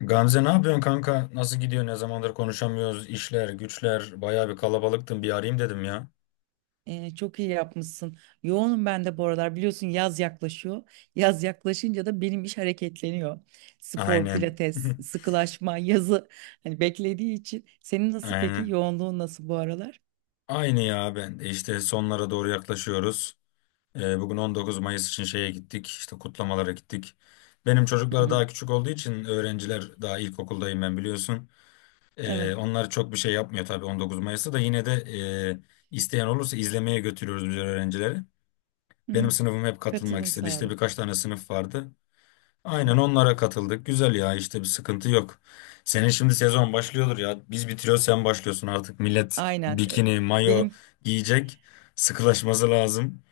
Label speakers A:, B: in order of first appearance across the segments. A: Gamze ne yapıyorsun kanka? Nasıl gidiyor? Ne zamandır konuşamıyoruz? İşler, güçler, bayağı bir kalabalıktın. Bir arayayım dedim ya.
B: Çok iyi yapmışsın. Yoğunum ben de bu aralar. Biliyorsun yaz yaklaşıyor. Yaz yaklaşınca da benim iş hareketleniyor. Spor,
A: Aynen.
B: pilates, sıkılaşma, yazı hani beklediği için. Senin nasıl peki?
A: Aynen.
B: Yoğunluğun nasıl bu aralar?
A: Aynı ya ben de işte sonlara doğru yaklaşıyoruz. Bugün 19 Mayıs için şeye gittik. İşte kutlamalara gittik. Benim
B: Hı
A: çocuklar
B: hı.
A: daha küçük olduğu için öğrenciler daha ilkokuldayım ben biliyorsun. Ee,
B: Evet.
A: onlar çok bir şey yapmıyor tabii 19 Mayıs'ta da yine de isteyen olursa izlemeye götürüyoruz biz öğrencileri.
B: Hı
A: Benim
B: hı.
A: sınıfım hep katılmak
B: Katılım
A: istedi. İşte
B: sağlığı.
A: birkaç tane sınıf vardı. Aynen
B: Ay,
A: onlara katıldık. Güzel ya işte bir sıkıntı yok. Senin şimdi sezon başlıyordur ya. Biz bitiriyoruz sen başlıyorsun artık. Millet
B: aynen.
A: bikini, mayo
B: Benim
A: giyecek. Sıkılaşması lazım.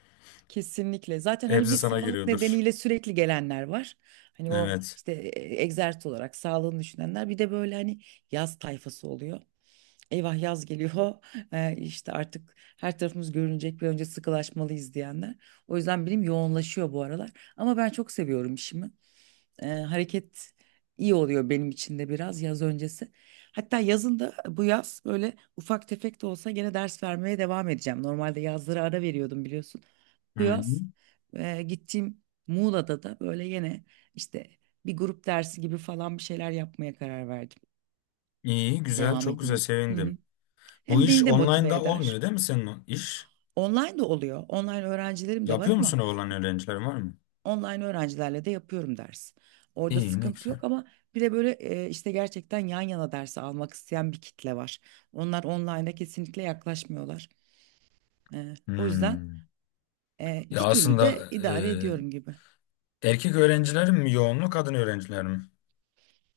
B: kesinlikle. Zaten hani bir
A: Hepsi sana
B: sağlık
A: geliyordur.
B: nedeniyle sürekli gelenler var. Hani o
A: Evet.
B: işte egzersiz olarak sağlığını düşünenler. Bir de böyle hani yaz tayfası oluyor. Eyvah, yaz geliyor. İşte artık her tarafımız görünecek, bir önce sıkılaşmalıyız diyenler. O yüzden benim yoğunlaşıyor bu aralar, ama ben çok seviyorum işimi. Hareket iyi oluyor benim için de biraz yaz öncesi. Hatta yazın da bu yaz böyle ufak tefek de olsa gene ders vermeye devam edeceğim. Normalde yazları ara veriyordum, biliyorsun.
A: Hı
B: Bu
A: hı.
B: yaz gittiğim Muğla'da da böyle yine işte bir grup dersi gibi falan bir şeyler yapmaya karar verdim.
A: İyi, güzel,
B: Devam
A: çok güzel
B: edeyim. Hı hı.
A: sevindim. Bu
B: Hem
A: iş
B: beni de motive
A: online'da olmuyor
B: eder.
A: değil mi senin o iş?
B: Online de oluyor. Online öğrencilerim de var,
A: Yapıyor
B: ama
A: musun olan öğrenciler var mı?
B: online öğrencilerle de yapıyorum ders. Orada
A: İyi, ne
B: sıkıntı
A: güzel.
B: yok, ama bir de böyle işte gerçekten yan yana dersi almak isteyen bir kitle var. Onlar online'a kesinlikle yaklaşmıyorlar. O yüzden
A: Hmm. Ya
B: iki türlü
A: aslında
B: de idare ediyorum gibi.
A: e, erkek öğrenciler mi yoğunluk, kadın öğrenciler mi?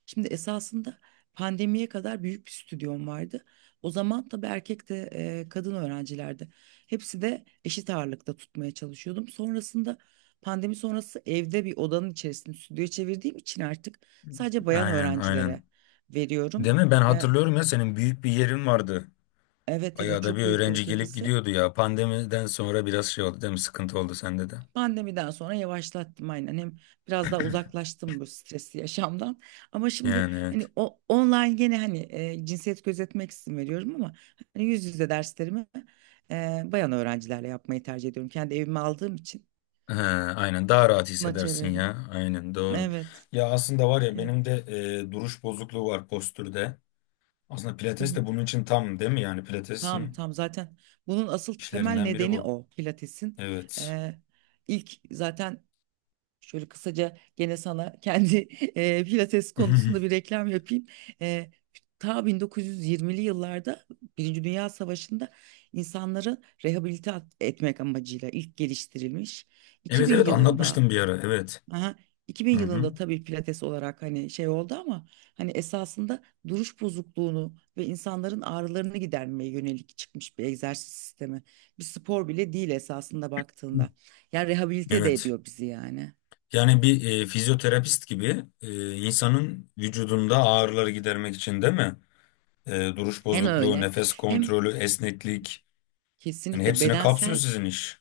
B: Şimdi esasında pandemiye kadar büyük bir stüdyom vardı. O zaman tabii erkek de kadın öğrencilerdi. Hepsi de eşit ağırlıkta tutmaya çalışıyordum. Sonrasında pandemi sonrası evde bir odanın içerisinde stüdyoya çevirdiğim için artık sadece bayan
A: Aynen,
B: öğrencilere
A: aynen.
B: veriyorum.
A: Değil mi? Ben
B: E,
A: hatırlıyorum ya senin büyük bir yerin vardı.
B: evet evet,
A: Ayağda bir
B: çok büyük de
A: öğrenci gelip
B: ötekisi.
A: gidiyordu ya. Pandemiden sonra biraz şey oldu değil mi? Sıkıntı oldu sende de.
B: Pandemiden sonra yavaşlattım, aynen. Hem biraz daha uzaklaştım bu stresli yaşamdan. Ama şimdi
A: Yani
B: hani
A: evet.
B: o online gene hani cinsiyet gözetmek için veriyorum, ama hani yüz yüze derslerimi bayan öğrencilerle yapmayı tercih ediyorum. Kendi evime aldığım için
A: Ha, aynen daha rahat
B: buna
A: hissedersin
B: çevirdim.
A: ya. Aynen doğru.
B: Evet,
A: Ya aslında var ya
B: evet.
A: benim de duruş bozukluğu var postürde. Aslında
B: Hı
A: pilates
B: hı.
A: de bunun için tam değil mi? Yani
B: Tamam,
A: pilatesin
B: tamam. Zaten bunun asıl temel
A: işlerinden biri
B: nedeni
A: bu.
B: o Pilates'in.
A: Evet.
B: E, ilk zaten şöyle kısaca gene sana kendi pilates konusunda bir reklam yapayım. Eee Ta 1920'li yıllarda Birinci Dünya Savaşı'nda insanları rehabilite etmek amacıyla ilk geliştirilmiş.
A: Evet
B: 2000
A: evet
B: yılında,
A: anlatmıştım bir ara. Evet.
B: aha,
A: Hı
B: 2000
A: hı.
B: yılında tabii pilates olarak hani şey oldu, ama hani esasında duruş bozukluğunu ve insanların ağrılarını gidermeye yönelik çıkmış bir egzersiz sistemi. Bir spor bile değil esasında baktığında. Yani rehabilite de
A: Evet.
B: ediyor bizi, yani.
A: Yani bir fizyoterapist gibi insanın vücudunda ağrıları gidermek için değil mi? E, duruş
B: Hem
A: bozukluğu,
B: öyle
A: nefes
B: hem
A: kontrolü, esneklik. Yani
B: kesinlikle
A: hepsini kapsıyor
B: bedensel,
A: sizin iş.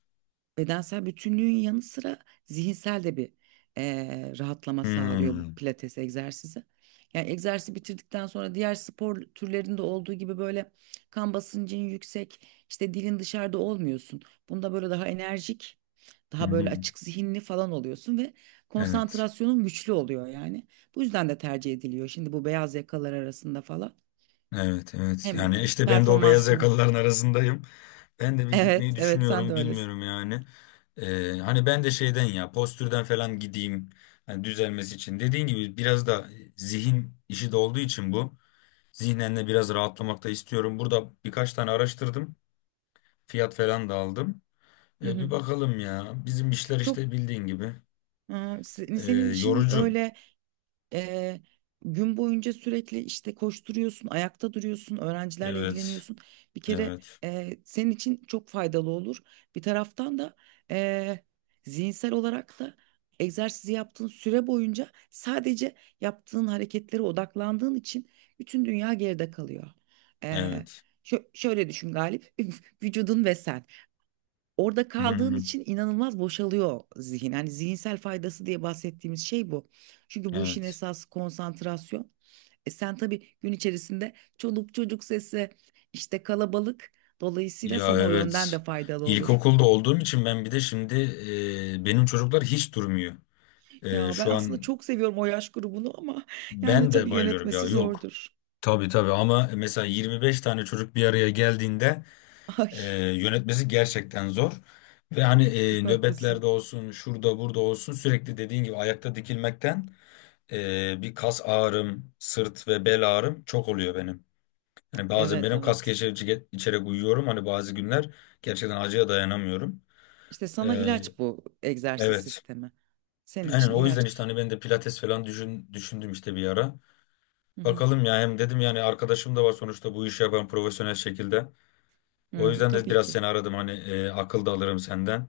B: bütünlüğün yanı sıra zihinsel de bir rahatlama sağlıyor bu
A: Hmm.
B: pilates egzersizi. Yani egzersizi bitirdikten sonra diğer spor türlerinde olduğu gibi böyle kan basıncın yüksek, işte dilin dışarıda olmuyorsun. Bunda böyle daha enerjik, daha böyle açık zihinli falan oluyorsun ve
A: Evet.
B: konsantrasyonun güçlü oluyor yani. Bu yüzden de tercih ediliyor. Şimdi bu beyaz yakalar arasında falan
A: Evet, evet.
B: hem
A: Yani işte ben de o beyaz
B: performansını
A: yakalıların arasındayım. Ben de bir
B: evet,
A: gitmeyi
B: evet, sen
A: düşünüyorum,
B: de öylesin.
A: bilmiyorum yani. E, hani ben de şeyden ya, postürden falan gideyim. Hani düzelmesi için. Dediğin gibi biraz da zihin işi de olduğu için bu. Zihnen de biraz rahatlamak da istiyorum. Burada birkaç tane araştırdım. Fiyat falan da aldım.
B: Hı
A: E, bir
B: hı.
A: bakalım ya. Bizim işler
B: Çok
A: işte bildiğin gibi.
B: e,
A: E,
B: senin işin
A: yorucu.
B: öyle. Eee, Gün boyunca sürekli işte koşturuyorsun, ayakta duruyorsun, öğrencilerle
A: Evet.
B: ilgileniyorsun. Bir kere
A: Evet.
B: senin için çok faydalı olur. Bir taraftan da eee, zihinsel olarak da egzersizi yaptığın süre boyunca sadece yaptığın hareketlere odaklandığın için bütün dünya geride kalıyor. Eee,
A: Evet.
B: şöyle düşün Galip, vücudun ve sen. Orada
A: Hı
B: kaldığın
A: hı.
B: için inanılmaz boşalıyor zihin. Yani zihinsel faydası diye bahsettiğimiz şey bu. Çünkü bu işin
A: Evet.
B: esası konsantrasyon. E sen tabii gün içerisinde çoluk çocuk sesi, işte kalabalık. Dolayısıyla
A: Ya
B: sana o yönden
A: evet.
B: de faydalı olur.
A: İlkokulda olduğum için ben bir de şimdi benim çocuklar hiç durmuyor. E,
B: Ya ben
A: şu
B: aslında
A: an
B: çok seviyorum o yaş grubunu, ama yani
A: ben de
B: tabii
A: bayılıyorum ya.
B: yönetmesi
A: Yok.
B: zordur.
A: Tabii tabii ama mesela 25 tane çocuk bir araya geldiğinde
B: Ay,
A: E, yönetmesi gerçekten zor. Ve hani
B: çok haklısın.
A: nöbetlerde olsun, şurada burada olsun sürekli dediğin gibi ayakta dikilmekten bir kas ağrım, sırt ve bel ağrım çok oluyor benim. Hani bazen
B: Evet
A: benim kas
B: evet.
A: gevşetici içerek uyuyorum. Hani bazı günler gerçekten acıya dayanamıyorum.
B: İşte
A: E,
B: sana ilaç bu egzersiz
A: evet.
B: sistemi. Senin
A: Aynen
B: için
A: o yüzden
B: ilaç.
A: işte hani ben de pilates falan düşündüm işte bir ara.
B: Hı hı.
A: Bakalım ya hem dedim yani arkadaşım da var sonuçta bu işi yapan profesyonel şekilde. O
B: Hı,
A: yüzden de
B: tabii
A: biraz
B: ki.
A: seni aradım hani akıl da alırım senden.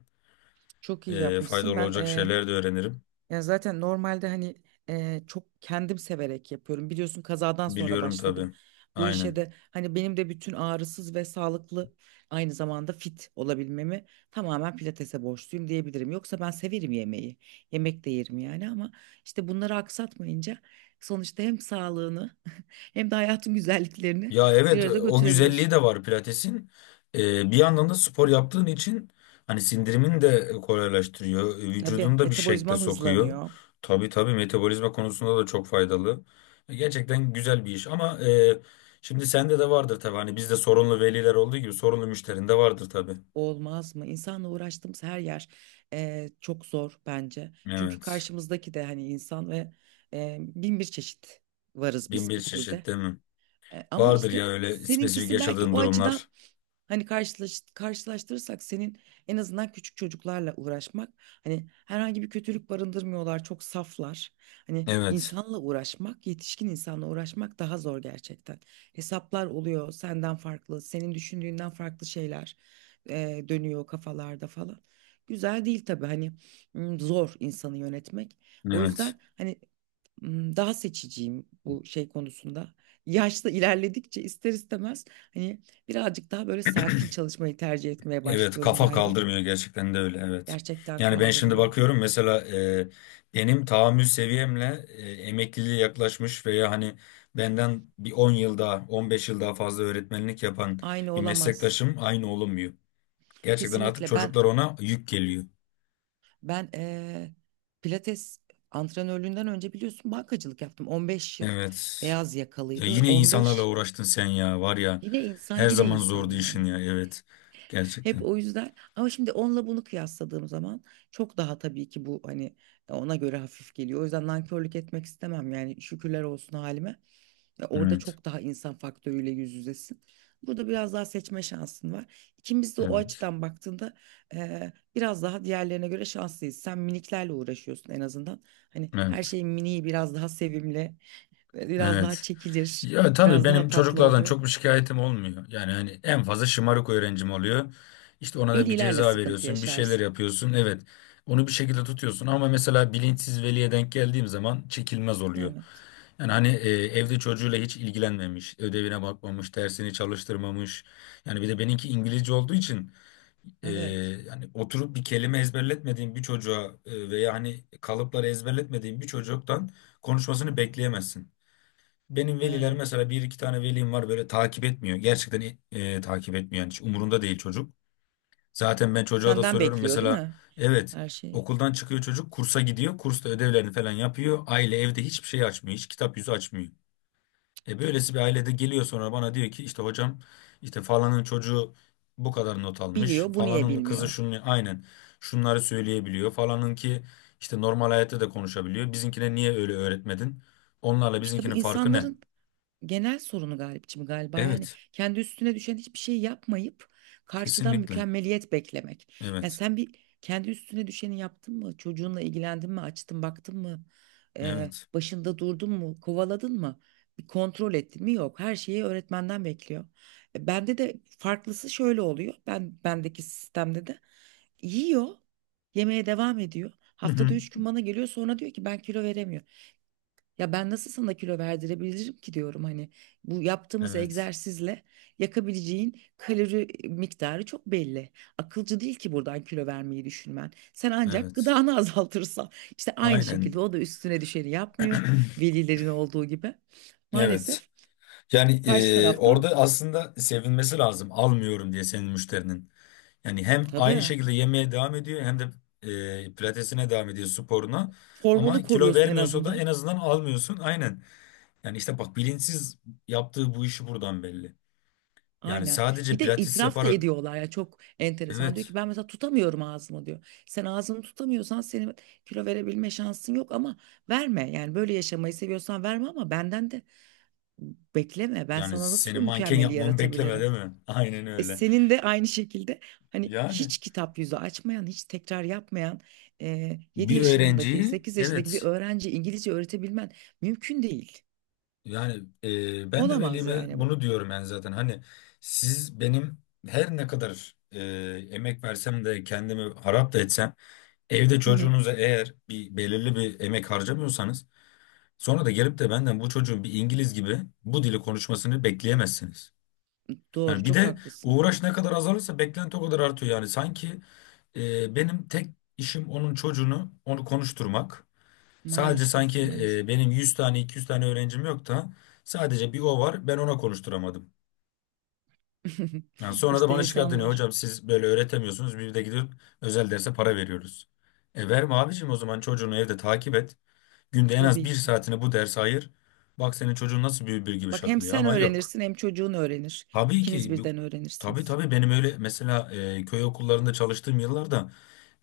B: Çok iyi
A: E,
B: yapmışsın.
A: faydalı olacak şeyler de öğrenirim.
B: Ya zaten normalde hani çok kendim severek yapıyorum. Biliyorsun kazadan sonra
A: Biliyorum
B: başladım
A: tabii.
B: bu işe
A: Aynen.
B: de. Hani benim de bütün ağrısız ve sağlıklı, aynı zamanda fit olabilmemi tamamen pilatese borçluyum diyebilirim. Yoksa ben severim yemeği. Yemek de yerim yani, ama işte bunları aksatmayınca sonuçta hem sağlığını hem de hayatın güzelliklerini
A: Ya
B: bir
A: evet
B: arada
A: o güzelliği
B: götürebiliyorsun.
A: de var pilatesin. E, bir yandan da spor yaptığın için hani sindirimin de kolaylaştırıyor.
B: Tabii
A: Vücudunu da bir şekle
B: metabolizman
A: sokuyor.
B: hızlanıyor.
A: Tabii tabii metabolizma konusunda da çok faydalı. Gerçekten güzel bir iş ama şimdi sende de vardır tabii. Hani bizde sorunlu veliler olduğu gibi sorunlu müşterin de vardır tabii.
B: Olmaz mı? İnsanla uğraştığımız her yer çok zor bence. Çünkü
A: Evet.
B: karşımızdaki de hani insan ve bin bir çeşit varız biz
A: Bin bir
B: bu
A: çeşit
B: türde.
A: değil mi?
B: Ama
A: Vardır ya
B: işte
A: öyle spesifik
B: seninkisi belki
A: yaşadığın
B: o
A: durumlar.
B: açıdan hani karşılaştırırsak senin en azından küçük çocuklarla uğraşmak, hani herhangi bir kötülük barındırmıyorlar, çok saflar. Hani
A: Evet.
B: insanla uğraşmak, yetişkin insanla uğraşmak daha zor gerçekten. Hesaplar oluyor senden farklı, senin düşündüğünden farklı şeyler dönüyor kafalarda falan. Güzel değil tabii hani, zor insanı yönetmek. O
A: Evet.
B: yüzden hani daha seçiciyim bu şey konusunda. Yaşta ilerledikçe ister istemez hani birazcık daha böyle sakin çalışmayı tercih etmeye
A: Evet
B: başlıyorum
A: kafa
B: galiba.
A: kaldırmıyor gerçekten de öyle evet.
B: Gerçekten
A: Yani ben şimdi
B: kaldırmıyor.
A: bakıyorum mesela benim tahammül seviyemle emekliliğe yaklaşmış veya hani benden bir 10 yıl daha 15 yıl daha fazla öğretmenlik yapan
B: Aynı
A: bir
B: olamaz.
A: meslektaşım aynı olunmuyor. Gerçekten artık
B: Kesinlikle
A: çocuklar
B: ben
A: ona yük geliyor.
B: ben pilates antrenörlüğünden önce biliyorsun bankacılık yaptım. 15 yıl
A: Evet.
B: beyaz
A: Ya
B: yakalıydı ve
A: yine insanlarla
B: 15
A: uğraştın sen ya var ya
B: yine insan,
A: her
B: yine
A: zaman
B: insan
A: zordu işin
B: yani.
A: ya evet.
B: Hep
A: Gerçekten.
B: o yüzden, ama şimdi onunla bunu kıyasladığım zaman çok daha tabii ki bu hani ona göre hafif geliyor. O yüzden nankörlük etmek istemem, yani şükürler olsun halime. Ya orada
A: Evet.
B: çok daha insan faktörüyle yüz yüzesin. Burada biraz daha seçme şansın var. İkimiz de o
A: Evet.
B: açıdan baktığında biraz daha diğerlerine göre şanslıyız. Sen miniklerle uğraşıyorsun en azından. Hani her
A: Evet.
B: şeyin miniği biraz daha sevimli, biraz daha
A: Evet.
B: çekilir,
A: Ya tabii
B: biraz daha
A: benim
B: tatlı
A: çocuklardan
B: oluyor.
A: çok bir şikayetim olmuyor. Yani hani en fazla şımarık öğrencim oluyor. İşte ona da bir
B: Velilerle
A: ceza
B: sıkıntı
A: veriyorsun, bir şeyler
B: yaşarsın.
A: yapıyorsun. Evet, onu bir şekilde tutuyorsun ama mesela bilinçsiz veliye denk geldiğim zaman çekilmez oluyor.
B: Evet,
A: Yani hani evde çocuğuyla hiç ilgilenmemiş, ödevine bakmamış, dersini çalıştırmamış. Yani bir de benimki İngilizce olduğu için e,
B: evet
A: yani oturup bir kelime ezberletmediğim bir çocuğa veya hani kalıpları ezberletmediğim bir çocuktan konuşmasını bekleyemezsin. Benim veliler
B: yani.
A: mesela bir iki tane velim var böyle takip etmiyor. Gerçekten takip etmiyor. Yani hiç umurunda değil çocuk. Zaten ben çocuğa da
B: Senden
A: soruyorum
B: bekliyor değil
A: mesela,
B: mi?
A: evet,
B: Her şeyi.
A: okuldan çıkıyor çocuk kursa gidiyor. Kursta ödevlerini falan yapıyor. Aile evde hiçbir şey açmıyor. Hiç kitap yüzü açmıyor. E, böylesi bir ailede geliyor sonra bana diyor ki işte hocam işte falanın çocuğu bu kadar not almış.
B: Biliyor, bu niye
A: Falanın kızı
B: bilmiyor?
A: şunu aynen şunları söyleyebiliyor. Falanın ki işte normal hayatta da konuşabiliyor. Bizimkine niye öyle öğretmedin? Onlarla
B: İşte bu
A: bizimkinin farkı ne?
B: insanların genel sorunu Galipçim galiba, yani
A: Evet.
B: kendi üstüne düşen hiçbir şey yapmayıp karşıdan
A: Kesinlikle.
B: mükemmeliyet beklemek. Yani
A: Evet.
B: sen bir kendi üstüne düşeni yaptın mı? Çocuğunla ilgilendin mi? Açtın baktın mı?
A: Evet.
B: Başında durdun mu? Kovaladın mı? Bir kontrol ettin mi? Yok. Her şeyi öğretmenden bekliyor. E, bende de farklısı şöyle oluyor. Ben bendeki sistemde de yiyor, yemeye devam ediyor.
A: Hı
B: Haftada
A: hı.
B: üç gün bana geliyor sonra diyor ki ben kilo veremiyorum. Ya ben nasıl sana kilo verdirebilirim ki diyorum, hani bu yaptığımız
A: Evet.
B: egzersizle yakabileceğin kalori miktarı çok belli. Akılcı değil ki buradan kilo vermeyi düşünmen. Sen ancak
A: Evet.
B: gıdanı azaltırsan, işte aynı şekilde
A: Aynen.
B: o da üstüne düşeni yapmıyor velilerin olduğu gibi.
A: Evet.
B: Maalesef
A: Yani
B: karşı
A: orada
B: taraftan,
A: aslında sevinmesi lazım. Almıyorum diye senin müşterinin. Yani hem aynı
B: tabii
A: şekilde yemeye devam ediyor hem de pilatesine devam ediyor sporuna.
B: formunu
A: Ama kilo
B: koruyorsun en
A: vermiyorsa da en
B: azından.
A: azından almıyorsun. Aynen. Yani işte bak bilinçsiz yaptığı bu işi buradan belli. Yani
B: Aynen. Bir
A: sadece
B: de
A: pilates
B: itiraf da
A: yaparak,
B: ediyorlar ya, çok enteresan. Diyor ki
A: evet.
B: ben mesela tutamıyorum ağzımı diyor. Sen ağzını tutamıyorsan senin kilo verebilme şansın yok, ama verme. Yani böyle yaşamayı seviyorsan verme, ama benden de bekleme. Ben
A: Yani
B: sana nasıl
A: seni
B: bu
A: manken
B: mükemmeli
A: yapmamı bekleme değil
B: yaratabilirim?
A: mi? Aynen
B: E
A: öyle.
B: senin de aynı şekilde hani
A: Yani.
B: hiç kitap yüzü açmayan, hiç tekrar yapmayan 7
A: Bir
B: yaşındaki,
A: öğrenciyi,
B: 8 yaşındaki bir
A: evet,
B: öğrenci İngilizce öğretebilmen mümkün değil.
A: yani ben de
B: Olamaz
A: velime
B: yani bu.
A: bunu diyorum yani zaten hani siz benim her ne kadar emek versem de kendimi harap da etsem evde
B: Hı hı.
A: çocuğunuza eğer bir belirli bir emek harcamıyorsanız sonra da gelip de benden bu çocuğun bir İngiliz gibi bu dili konuşmasını bekleyemezsiniz.
B: Doğru,
A: Yani bir
B: çok
A: de
B: haklısın.
A: uğraş ne kadar azalırsa beklenti o kadar artıyor yani sanki benim tek işim onun çocuğunu onu konuşturmak. Sadece
B: Maalesef,
A: sanki
B: maalesef.
A: benim 100 tane 200 tane öğrencim yok da sadece bir o var ben ona konuşturamadım. Yani sonra da
B: İşte
A: bana şikayet ediyor
B: insanlar
A: hocam siz böyle öğretemiyorsunuz bir de gidip özel derse para veriyoruz. E verme abicim o zaman çocuğunu evde takip et. Günde en az
B: tabii
A: bir
B: ki.
A: saatini bu derse ayır. Bak senin çocuğun nasıl bülbül gibi
B: Bak hem
A: şakılıyor
B: sen
A: ama yok.
B: öğrenirsin hem çocuğun öğrenir.
A: Tabii
B: İkiniz
A: ki bu-
B: birden
A: tabii
B: öğrenirsiniz.
A: tabii benim öyle mesela köy okullarında çalıştığım yıllarda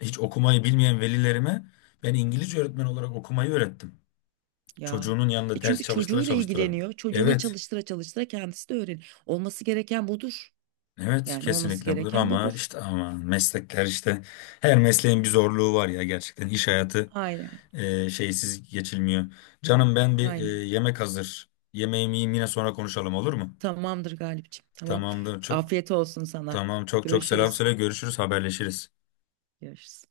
A: hiç okumayı bilmeyen velilerime ben İngilizce öğretmen olarak okumayı öğrettim.
B: Ya.
A: Çocuğunun
B: E
A: yanında ders
B: çünkü
A: çalıştıra
B: çocuğuyla
A: çalıştıra.
B: ilgileniyor. Çocuğuna
A: Evet.
B: çalıştıra çalıştıra kendisi de öğrenir. Olması gereken budur.
A: Evet
B: Yani olması
A: kesinlikle budur
B: gereken
A: ama
B: budur.
A: işte ama meslekler işte her mesleğin bir zorluğu var ya gerçekten iş hayatı
B: Aynen.
A: şeysiz geçilmiyor. Canım ben bir
B: Aynen.
A: yemek hazır. Yemeğimi yiyeyim yine sonra konuşalım olur mu?
B: Tamamdır Galipciğim. Tamam.
A: Tamamdır çok
B: Afiyet olsun sana.
A: tamam çok çok selam
B: Görüşürüz.
A: söyle görüşürüz haberleşiriz.
B: Görüşürüz.